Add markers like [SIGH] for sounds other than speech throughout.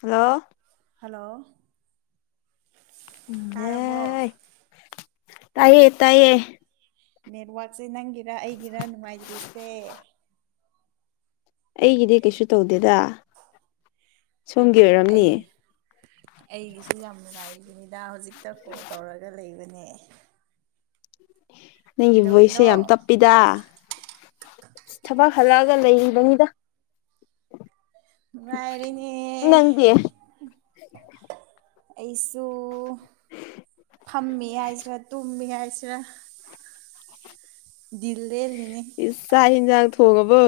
hello ꯑ ꯑꯦ ꯇꯌꯦ ꯇꯥꯏꯌꯦ ꯅꯦꯠꯋꯥꯛꯛꯁꯦ ꯅꯪꯒꯤꯔ ꯑꯩꯒꯤꯔ ꯅꯨꯡꯉꯥꯏꯇ꯭ꯔꯤꯁꯦ ꯑꯩꯒꯤꯗꯤ ꯀꯩꯁꯨ ꯇꯧꯗꯦꯗ ꯁꯣꯝꯒꯤ ꯑꯩꯒꯤ ꯑꯩ ꯑꯣꯏꯔꯝꯅꯤ ꯑꯩꯒꯤꯁꯨ ꯌꯥꯝ ꯅꯨꯡꯉꯥꯏ ꯅꯤꯗꯥ ꯍꯧꯖꯤꯛꯇ ꯀꯣꯜ ꯇꯧꯔꯒ ꯂꯩꯕꯅꯦ ꯅꯪꯒꯤ ꯚꯣꯏꯁꯁꯦ ꯀꯩꯗꯧꯔꯤꯅꯣ ꯌꯥꯝ ꯇꯞꯄꯤꯗ ꯊꯕꯛ ꯍꯜꯂꯛꯑꯒ ꯂꯩꯔꯤꯕꯅꯤꯗ ꯥꯏꯔꯤꯅꯦ ꯅꯪꯗꯤ ꯑꯩꯁꯨ ꯐꯝꯃꯤ ꯍꯥꯏꯁꯤꯔꯥ ꯇꯨꯝꯃꯤ ꯍꯥꯏꯁꯤꯔꯥ ꯜꯗꯦ ꯂꯩꯅꯦ ꯖꯒ ꯊ ꯍꯒꯕꯣ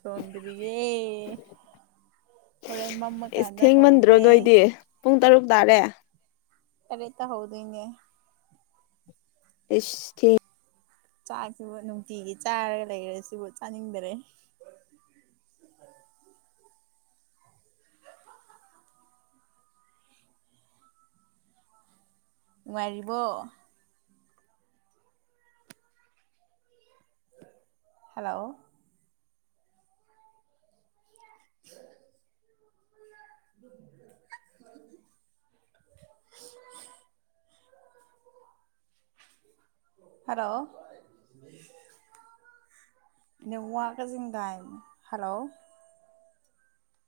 ꯇꯣꯗꯔꯤꯌꯦꯦ ꯍꯣꯔꯦꯟ ꯃꯃꯥ ꯏꯁ ꯀꯥꯟꯗ ꯊꯦꯡꯃꯟꯗ꯭ꯔꯣ ꯍꯧꯒꯦ ꯅꯣꯏꯗꯤ ꯄꯨꯡ ꯇꯔꯨꯛ ꯇꯥꯔꯦ ꯇꯔꯦꯇ ꯍꯧꯗꯣꯏꯅꯦꯦ ꯏꯁ ꯆꯥꯛꯁꯤꯕꯨ ꯅꯨꯡꯇꯤꯒꯤ ꯆꯥꯔ ꯂꯩꯈꯔꯦ ꯁꯤꯕꯨ ꯆꯥꯅꯤꯡꯗꯔꯦ ꯑ ꯉꯔꯤꯕ ꯍꯂꯣ ꯎ [UNINTELLIGIBLE] ꯍꯂꯣ ꯏ ꯋꯥ ꯀꯖꯤꯤꯡꯒꯥꯏ ꯍꯜꯂꯣ